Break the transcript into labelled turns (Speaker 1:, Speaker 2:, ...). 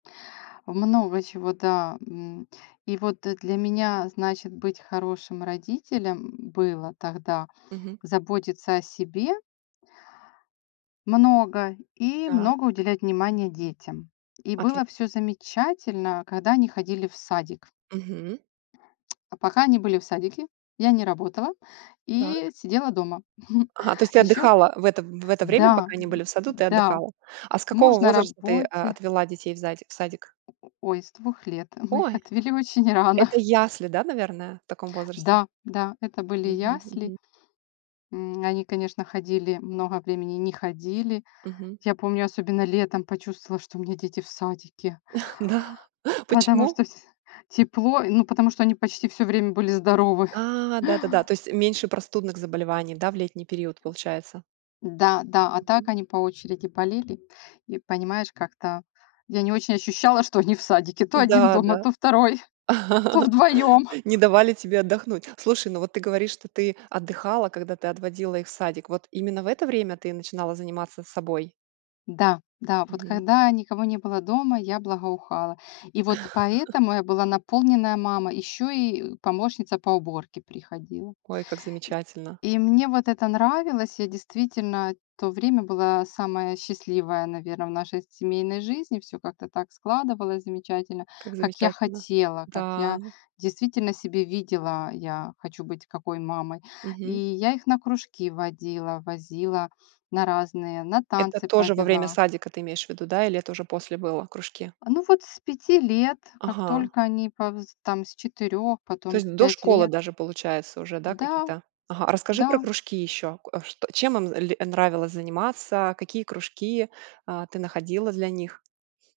Speaker 1: Много чего, да. М. И вот, э, для меня, значит, быть хорошим родителем было тогда
Speaker 2: Мгм.
Speaker 1: заботиться о себе много и
Speaker 2: Да.
Speaker 1: много уделять внимания детям. И
Speaker 2: Отли
Speaker 1: было всё замечательно, когда они ходили в садик.
Speaker 2: Мгм.
Speaker 1: А пока они были в садике, я не работала и
Speaker 2: Так.
Speaker 1: сидела дома.
Speaker 2: Ага, то есть, ты
Speaker 1: Ещё к
Speaker 2: отдыхала в это в это время,
Speaker 1: Да,
Speaker 2: пока они были в саду, ты
Speaker 1: да.
Speaker 2: отдыхала. А с какого
Speaker 1: Муж на
Speaker 2: возраста ты, а,
Speaker 1: работе
Speaker 2: отвела детей в задик в садик?
Speaker 1: О о ой, с 2 лет. Мы их
Speaker 2: Ой,
Speaker 1: отвели очень рано.
Speaker 2: это ясли, да, наверное, в таком возрасте?
Speaker 1: Да, да, это были
Speaker 2: Мгм
Speaker 1: ясли.
Speaker 2: мгм.
Speaker 1: М, они, конечно, ходили много времени, не ходили.
Speaker 2: Мгм.
Speaker 1: Я помню, особенно летом почувствовала, что у меня дети в садике.
Speaker 2: Да.
Speaker 1: Потому
Speaker 2: Почему?
Speaker 1: что вс тепло. Ну потому что они почти всё время были здоровы.
Speaker 2: А, да-да-да, то есть меньше простудных заболеваний, да, в летний период получается?
Speaker 1: Да, да, а, так
Speaker 2: Мгм.
Speaker 1: они по очереди болели. И понимаешь, как-то я не очень ощущала, что они в садике: то 1
Speaker 2: Да,
Speaker 1: дома,
Speaker 2: да.
Speaker 1: то 2, то вдвоём.
Speaker 2: Не давали тебе отдохнуть. Слушай, ну вот ты говоришь, что ты отдыхала, когда ты отводила их в садик. Вот именно в это время ты начинала заниматься собой?
Speaker 1: Да, да, вот
Speaker 2: Мгм.
Speaker 1: когда никого не было дома, я благоухала. И вот поэтому я была наполненная мама, ещё и помощница по уборке приходила.
Speaker 2: Ой, как
Speaker 1: И
Speaker 2: замечательно.
Speaker 1: и мне вот это нравилось. Я действительно то время была самая счастливая, наверное, в нашей семейной жизни. Всё как-то так складывалось замечательно,
Speaker 2: Как
Speaker 1: как я
Speaker 2: замечательно.
Speaker 1: хотела, как
Speaker 2: Да.
Speaker 1: я действительно себе видела я хочу быть какой мамой. И
Speaker 2: Мгм.
Speaker 1: я их на кружки водила, возила на разные, на
Speaker 2: Это
Speaker 1: танцы
Speaker 2: тоже во время
Speaker 1: повела.
Speaker 2: садика ты имеешь в виду, да? Или это уже после было, кружки?
Speaker 1: А ну вот с 5 лет, как
Speaker 2: Ага.
Speaker 1: только они повз там с 4,
Speaker 2: То
Speaker 1: потом
Speaker 2: есть
Speaker 1: в
Speaker 2: до
Speaker 1: 5
Speaker 2: школы
Speaker 1: лет.
Speaker 2: даже получается уже, да,
Speaker 1: Да,
Speaker 2: какие-то. Ага, расскажи про
Speaker 1: да.
Speaker 2: кружки ещё, к а, что чем им з ли нравилось заниматься, какие кружки, а, ты находила для них?